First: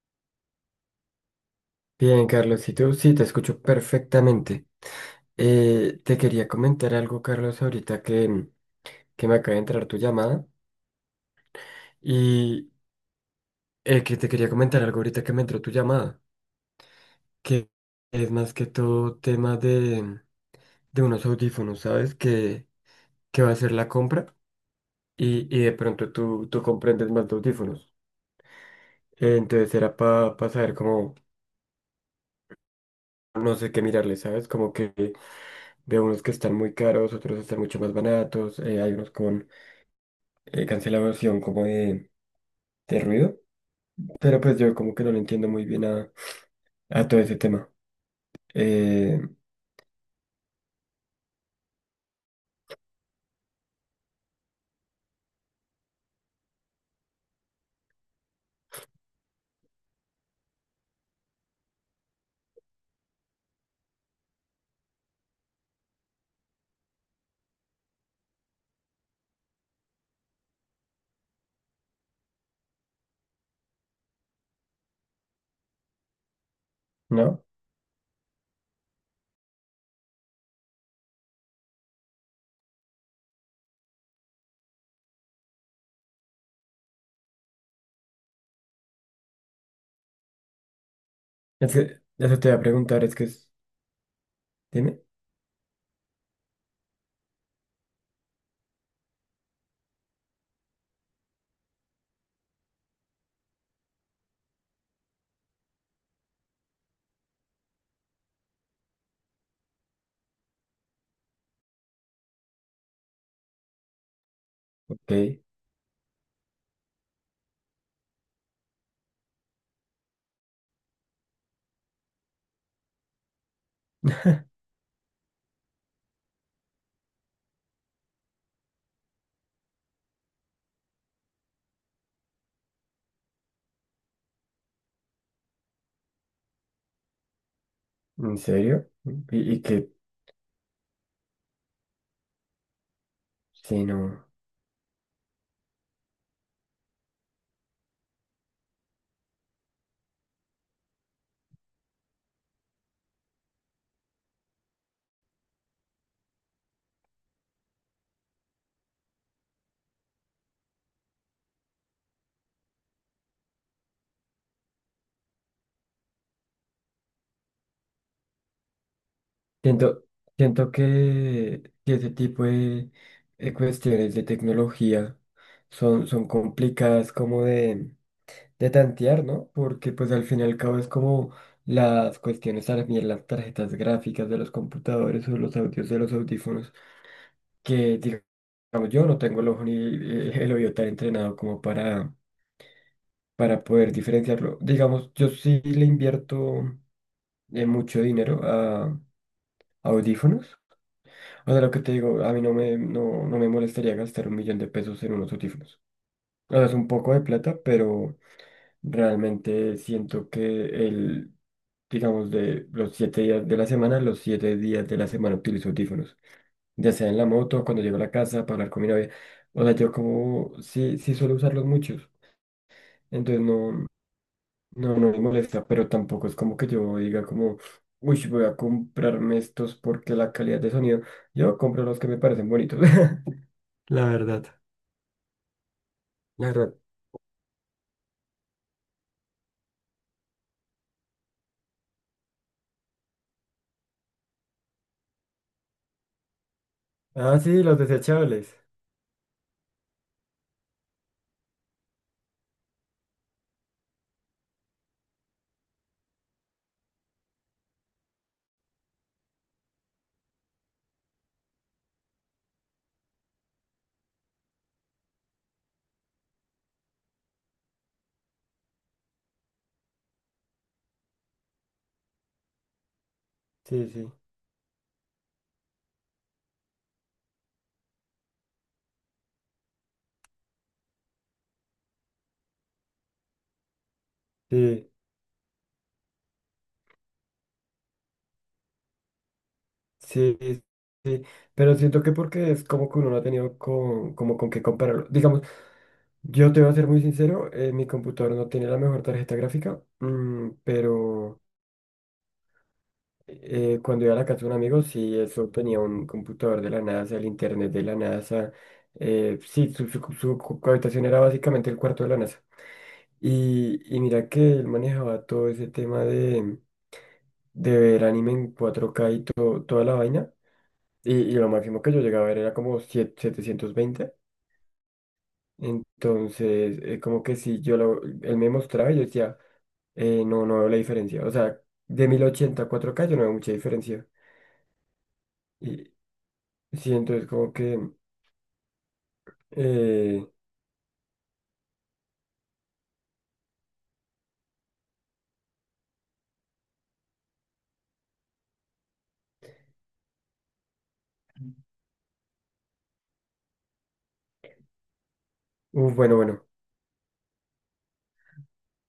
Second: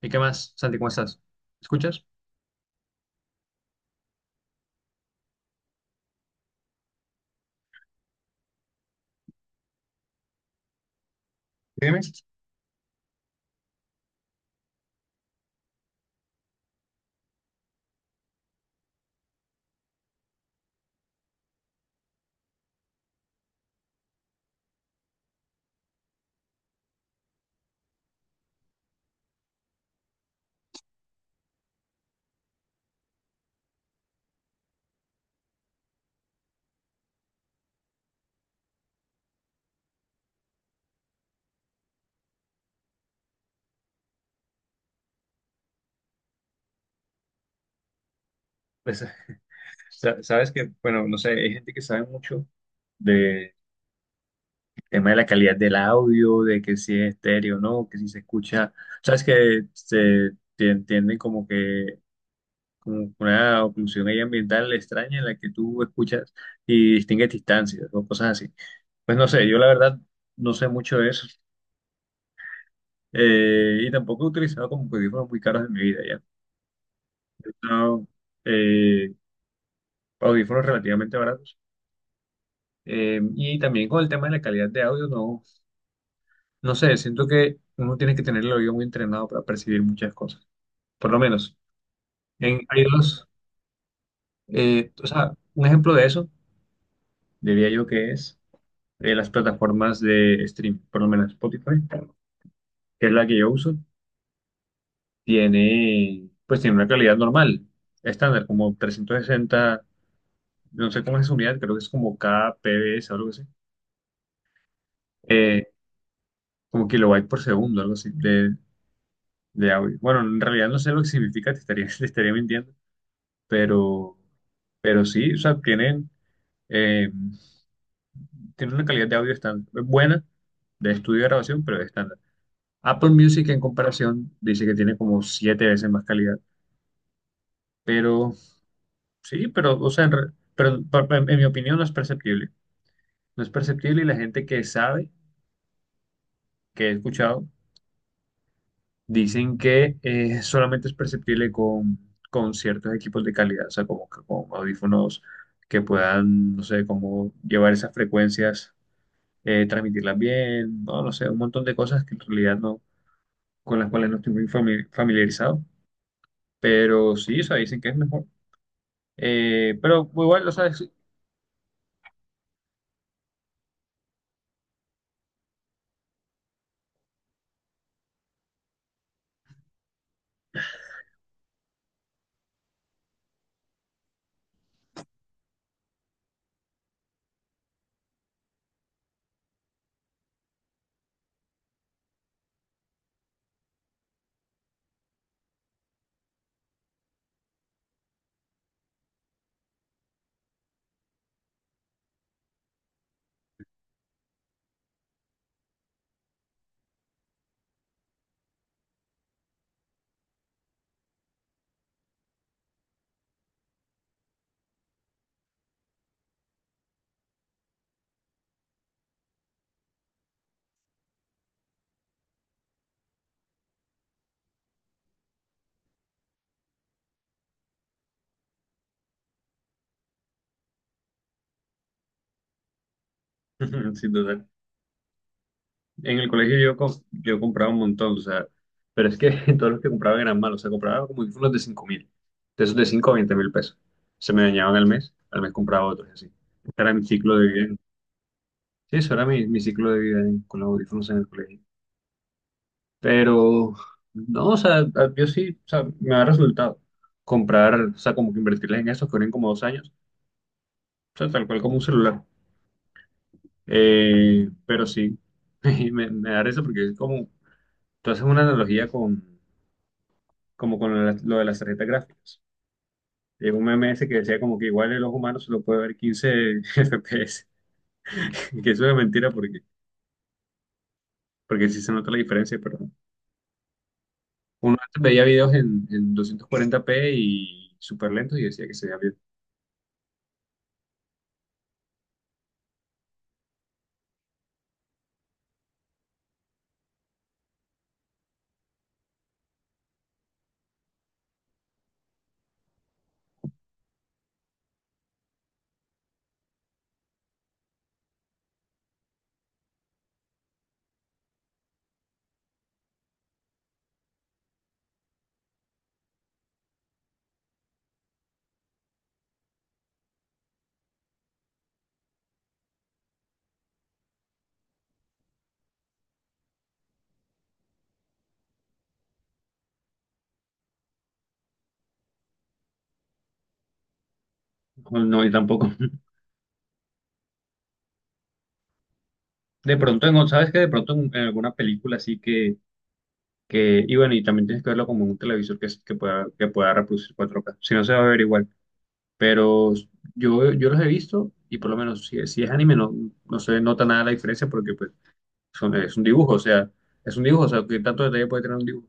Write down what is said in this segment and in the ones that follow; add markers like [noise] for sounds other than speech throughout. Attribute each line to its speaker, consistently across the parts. Speaker 1: ¿Y qué más, Santi? ¿Cómo estás? ¿Escuchas?
Speaker 2: Bien, Carlos, y tú sí, te escucho perfectamente. Te quería comentar algo, Carlos, ahorita que me acaba de entrar tu llamada.
Speaker 1: Dime,
Speaker 2: Y que te quería comentar algo ahorita que me entró tu llamada, que es más que todo tema de unos audífonos, ¿sabes? Que va a ser la compra y de pronto tú comprendes más de audífonos. Entonces era para saber cómo, no sé qué mirarle, ¿sabes? Como que veo unos que están muy caros, otros están mucho más baratos, hay unos con cancelación como de ruido, pero pues yo como que no le entiendo muy bien a todo ese tema.
Speaker 1: pues,
Speaker 2: Eh,
Speaker 1: [laughs] sabes que, bueno, no sé, hay gente que sabe mucho del tema de la calidad del audio, de que si es estéreo o no, que si se escucha, sabes que se te entienden como que como una oclusión ahí ambiental extraña en la que tú escuchas y distingues distancias o cosas así. Pues no sé, yo la verdad no sé mucho de eso, y tampoco he utilizado como audífonos muy caros en mi vida, ¿ya?
Speaker 2: no,
Speaker 1: No, eh, audífonos relativamente baratos. Y también con el tema de la calidad de audio, no, no sé, siento que uno tiene que tener el oído muy entrenado para percibir muchas cosas. Por lo menos,
Speaker 2: es que eso te voy a
Speaker 1: hay
Speaker 2: preguntar, es que es, dime,
Speaker 1: o sea, un ejemplo de eso diría yo que es, las plataformas de stream, por lo menos Spotify, que es la que yo uso, tiene, pues tiene una calidad normal, estándar, como 360, no sé cómo es esa unidad, creo que es como kbps o algo así.
Speaker 2: ok,
Speaker 1: Eh, Como kilobyte por segundo, algo así, de audio. Bueno, en realidad no sé lo que significa, te estaría, [laughs] te estaría mintiendo, pero,
Speaker 2: [laughs]
Speaker 1: pero sí, o sea, tienen, eh, tienen una calidad de audio estándar, buena, de estudio de grabación, pero estándar. Apple Music en comparación dice que tiene como siete veces más calidad, pero
Speaker 2: ¿en serio?
Speaker 1: sí,
Speaker 2: Y
Speaker 1: pero, o
Speaker 2: que,
Speaker 1: sea, en, pero, en mi opinión no es perceptible. No es
Speaker 2: sí,
Speaker 1: perceptible y la
Speaker 2: no,
Speaker 1: gente que sabe, que he escuchado, dicen que solamente es perceptible con ciertos equipos de calidad, o sea, como que con audífonos que puedan, no sé, como llevar esas frecuencias, transmitirlas bien, no, no sé, un montón de cosas que en realidad no, con las cuales no estoy muy familiarizado, pero sí, o sea, dicen que es mejor.
Speaker 2: siento,
Speaker 1: Pero igual, lo
Speaker 2: siento
Speaker 1: sabes, [laughs]
Speaker 2: que ese tipo de cuestiones de tecnología son complicadas como de tantear, ¿no? Porque pues al fin y al cabo es como las cuestiones también, las tarjetas gráficas de los computadores o los audios de los audífonos, que digamos yo no tengo el ojo ni el oído tan entrenado como para poder diferenciarlo. Digamos, yo sí le invierto mucho dinero a audífonos. O sea, lo que te digo, a mí no me molestaría gastar un millón de pesos en unos audífonos. O sea, es un poco de plata, pero... Realmente siento que el, digamos, de los 7 días de la semana, los 7 días de la semana utilizo audífonos, ya sea en la moto, cuando llego a la casa, para hablar con mi novia. O sea, yo como sí, sí suelo usarlos muchos, entonces no, no, no me molesta, pero tampoco es como que yo diga como, uy, voy a comprarme estos porque la calidad de sonido, yo compro los que me parecen bonitos, [laughs] la
Speaker 1: sin
Speaker 2: verdad,
Speaker 1: duda. En el
Speaker 2: la
Speaker 1: colegio
Speaker 2: verdad.
Speaker 1: yo, yo compraba un montón, o sea, pero es que [laughs] todos los que compraban eran malos, o sea, compraba como unos de 5 mil, de esos de 5 a 20 mil pesos. Se me dañaban al mes compraba otros, y así. Este era mi ciclo
Speaker 2: Ah,
Speaker 1: de
Speaker 2: sí,
Speaker 1: vida.
Speaker 2: los desechables,
Speaker 1: Sí, eso era mi ciclo de vida con los audífonos en el colegio. Pero, no, o sea, yo sí, o sea, me ha resultado comprar, o sea, como que invertirles en esos que duren como 2 años, o sea, tal cual como un celular. Pero sí, [laughs] me da risa porque es como, tú haces una analogía con, como con lo de las, lo de las tarjetas gráficas. Llegó un
Speaker 2: sí,
Speaker 1: meme ese
Speaker 2: sí,
Speaker 1: que decía como que igual el ojo humano solo puede ver 15 FPS, [laughs] que eso es mentira porque, porque sí se nota la diferencia, pero uno
Speaker 2: sí.
Speaker 1: antes veía videos en 240p y súper lentos y decía que se veía bien.
Speaker 2: Sí, sí, sí, pero siento que porque es como que uno no ha tenido con, como con qué compararlo. Digamos, yo te voy a ser muy sincero, mi computador no tiene la mejor tarjeta gráfica, pero cuando iba a la casa de un amigo, sí, eso tenía un computador de la NASA, el internet de la NASA, sí, su habitación era básicamente el cuarto de la NASA. Y mira que él manejaba todo ese tema de ver anime en 4K y toda la vaina. Y lo máximo que yo llegaba a ver era como 720. Entonces, como que si él me mostraba y yo decía, no, no veo la diferencia. O sea, de 1080 a 4K yo no veo mucha diferencia.
Speaker 1: No, no, y tampoco.
Speaker 2: Y
Speaker 1: [laughs]
Speaker 2: sí, entonces como que,
Speaker 1: De pronto,
Speaker 2: eh,
Speaker 1: en, ¿sabes qué? De pronto en alguna película así que, y bueno, y también tienes que verlo como en un televisor que, que pueda reproducir 4K, si no se va a ver igual, pero... Yo los he visto y por lo menos si, si es anime no, no se nota nada la diferencia porque pues
Speaker 2: uf,
Speaker 1: es un
Speaker 2: bueno,
Speaker 1: dibujo, o
Speaker 2: bueno,
Speaker 1: sea, es un dibujo, o sea, que tanto detalle puede tener un dibujo.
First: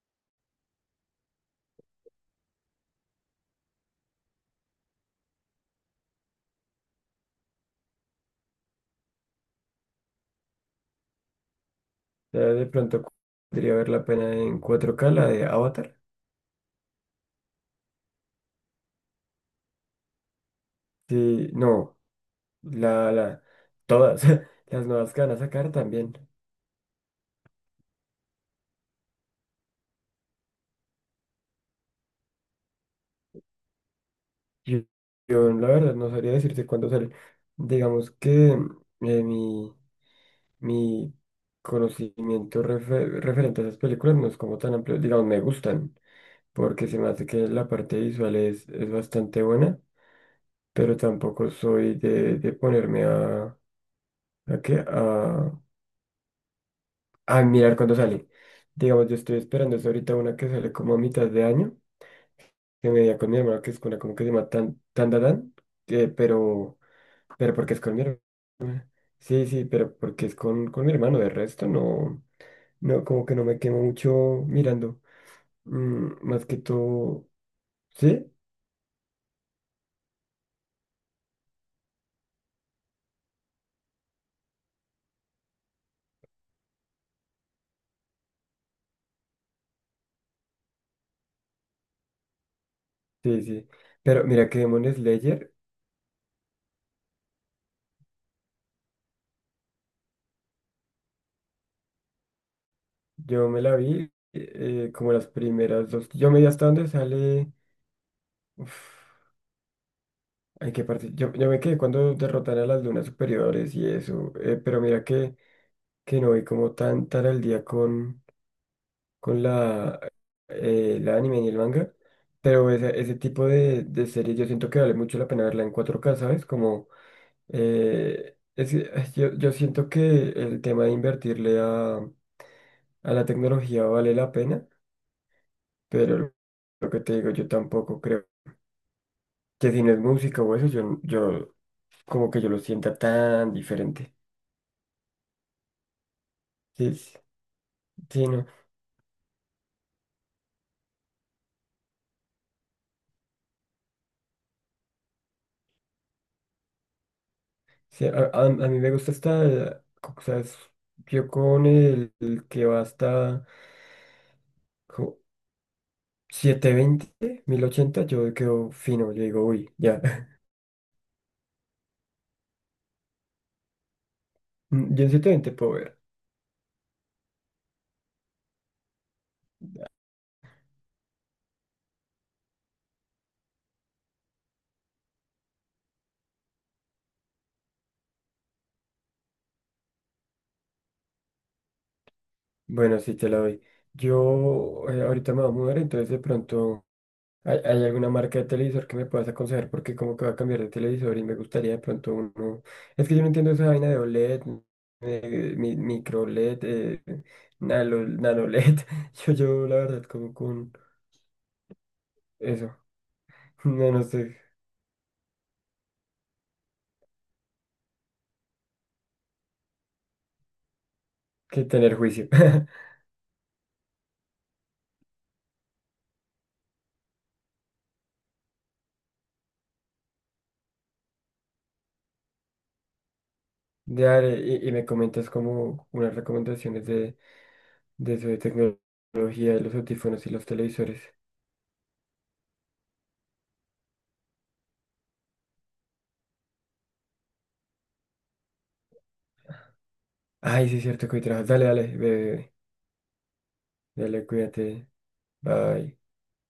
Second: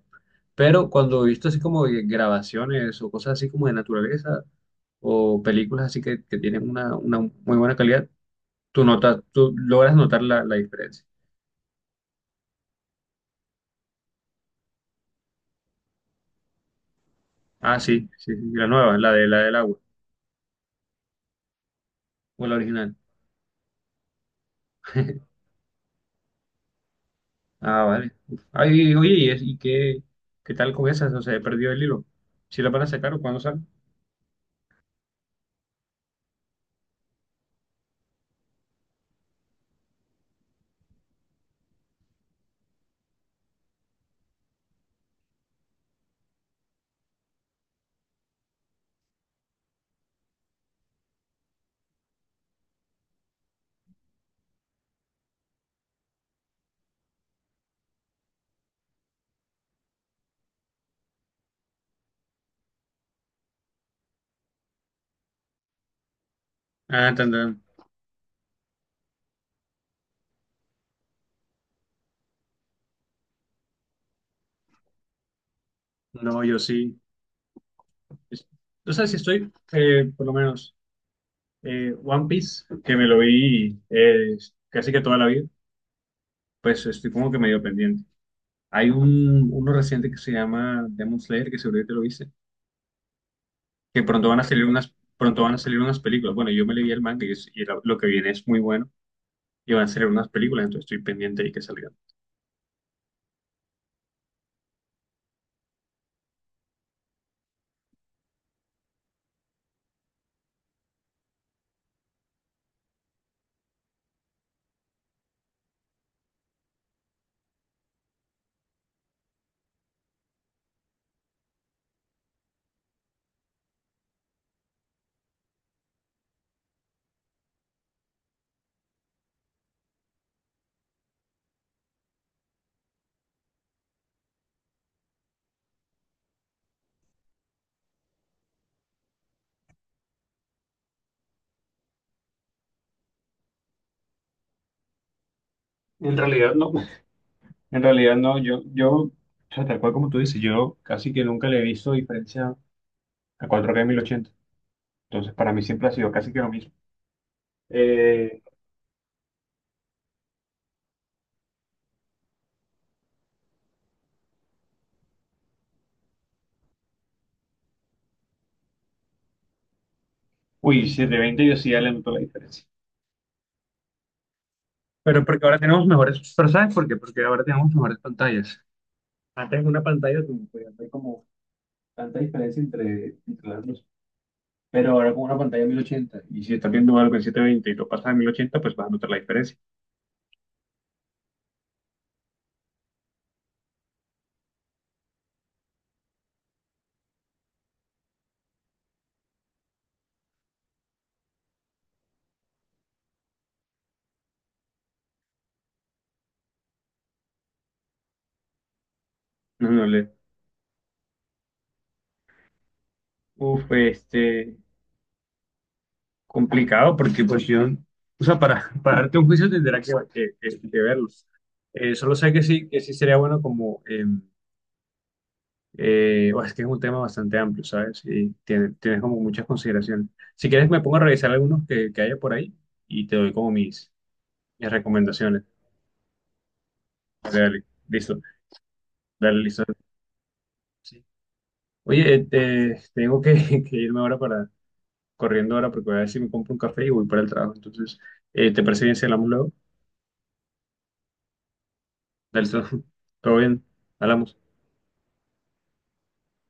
Speaker 1: Pero cuando he visto así como de grabaciones o cosas así como de naturaleza o películas así que tienen una muy buena calidad, tú notas, tú logras notar la, la diferencia.
Speaker 2: ya de pronto podría ver la pena en 4K la de Avatar.
Speaker 1: Ah, sí, sí, sí, la nueva, la de la del agua,
Speaker 2: Sí, no,
Speaker 1: o la original.
Speaker 2: la, todas, [laughs] las nuevas que van a
Speaker 1: [laughs]
Speaker 2: sacar también.
Speaker 1: Ah, vale. Uf. Ay, oye, ¿y, y qué, qué tal con esas? O sea, he perdido el hilo. ¿Si la van a sacar o cuándo sale?
Speaker 2: Yo, yo, la verdad no sabría decirte cuándo sale. Digamos que mi, mi conocimiento referente a esas películas no es como tan amplio. Digamos, me gustan, porque se me hace que la parte visual es bastante buena, pero tampoco soy de ponerme a, qué, a, a mirar cuándo sale. Digamos, yo estoy esperando es ahorita una que sale como a mitad de año, que me di con mi hermano, que es una como que se llama Tan, Tan, Tan, Tan, pero...
Speaker 1: Ah, tan,
Speaker 2: Pero
Speaker 1: tan.
Speaker 2: porque es con mi hermana. Sí, sí, pero porque es con, mi hermano. De resto, no, no, como que no me quemo mucho mirando.
Speaker 1: No,
Speaker 2: Más que
Speaker 1: yo sí.
Speaker 2: todo, sí,
Speaker 1: Es- O sea, si estoy, por lo menos. One Piece, que me lo vi, casi que toda la vida, pues estoy como que medio pendiente. Hay un, uno reciente que se llama Demon Slayer, que seguro que te lo viste,
Speaker 2: sí, sí.
Speaker 1: que
Speaker 2: Pero
Speaker 1: pronto van a
Speaker 2: mira que
Speaker 1: salir
Speaker 2: Demon
Speaker 1: unas, pronto van
Speaker 2: Slayer,
Speaker 1: a salir unas películas. Bueno, yo me leí el manga y, y lo que viene es muy bueno y van a salir unas películas, entonces estoy pendiente y que salgan.
Speaker 2: yo me la vi como las primeras dos. Yo me vi hasta donde sale. Uf, hay que partir. Yo me quedé cuando derrotan a las lunas superiores y eso. Pero mira que no vi como tan, tan al día con la anime y el manga, pero ese tipo de series yo siento que vale mucho la pena verla en 4K, ¿sabes? Como, es que, ay, yo siento que el tema de invertirle a la tecnología vale la pena, pero lo que te digo, yo tampoco creo que si no es música o eso, yo como que yo lo sienta tan diferente.
Speaker 1: En realidad no,
Speaker 2: Sí, sí,
Speaker 1: [laughs] en realidad
Speaker 2: sí,
Speaker 1: no,
Speaker 2: no.
Speaker 1: yo, o sea, tal cual como tú dices, yo casi que nunca le he visto diferencia a 4K 1080. Entonces para mí siempre ha sido casi que lo mismo.
Speaker 2: Sí, a,
Speaker 1: Eh,
Speaker 2: a- a mí me gusta esta, o sea, yo con el que va hasta... jo, 720, 1080 yo quedo fino, yo digo, uy, ya. [laughs]
Speaker 1: uy, 720 yo sí ya le noto la diferencia.
Speaker 2: Yo en
Speaker 1: Pero
Speaker 2: setecientos
Speaker 1: porque
Speaker 2: veinte
Speaker 1: ahora
Speaker 2: puedo
Speaker 1: tenemos
Speaker 2: ver.
Speaker 1: mejores, pero ¿sabes por qué? Porque ahora tenemos mejores pantallas. Antes una pantalla como podía haber como tanta diferencia entre, entre las dos. Pero ahora con una pantalla de 1080 y si estás viendo algo en 720 y lo pasas a 1080 pues vas a notar la diferencia.
Speaker 2: Bueno, sí, te la doy. Yo ahorita me voy a mudar, entonces de pronto hay alguna marca de televisor que me puedas aconsejar porque como que va a cambiar de televisor y me gustaría de pronto uno... Es que yo no entiendo esa vaina de OLED, micro LED, nano LED. [laughs] Yo
Speaker 1: No,
Speaker 2: la
Speaker 1: no
Speaker 2: verdad
Speaker 1: le...
Speaker 2: como con eso. [laughs]
Speaker 1: Uf,
Speaker 2: No, no sé
Speaker 1: este, complicado porque pues yo, o sea, para darte un juicio tendrá que, que verlos.
Speaker 2: qué tener
Speaker 1: Solo
Speaker 2: juicio.
Speaker 1: sé
Speaker 2: [laughs]
Speaker 1: que sí sería bueno como... em, O es que es un tema bastante amplio, ¿sabes? Y tienes como muchas consideraciones. Si quieres, me pongo a revisar algunos que haya por ahí y te doy como mis,
Speaker 2: Dale, y,
Speaker 1: mis
Speaker 2: y me comentas
Speaker 1: recomendaciones.
Speaker 2: como unas recomendaciones de,
Speaker 1: Dale, dale,
Speaker 2: de
Speaker 1: listo.
Speaker 2: eso de
Speaker 1: Dale,
Speaker 2: tecnología, de
Speaker 1: listo.
Speaker 2: los audífonos y los televisores.
Speaker 1: Sí. Oye, tengo que, [laughs] que irme ahora para, corriendo ahora porque voy a ver si me compro un café y voy para el trabajo. Entonces, ¿te parece bien si hablamos luego?
Speaker 2: Ay, sí, es cierto que hoy trabajas. Dale, dale,
Speaker 1: Dale,
Speaker 2: bebé.
Speaker 1: listo. [laughs] Todo bien,
Speaker 2: Dale,
Speaker 1: hablamos.
Speaker 2: cuídate. Bye.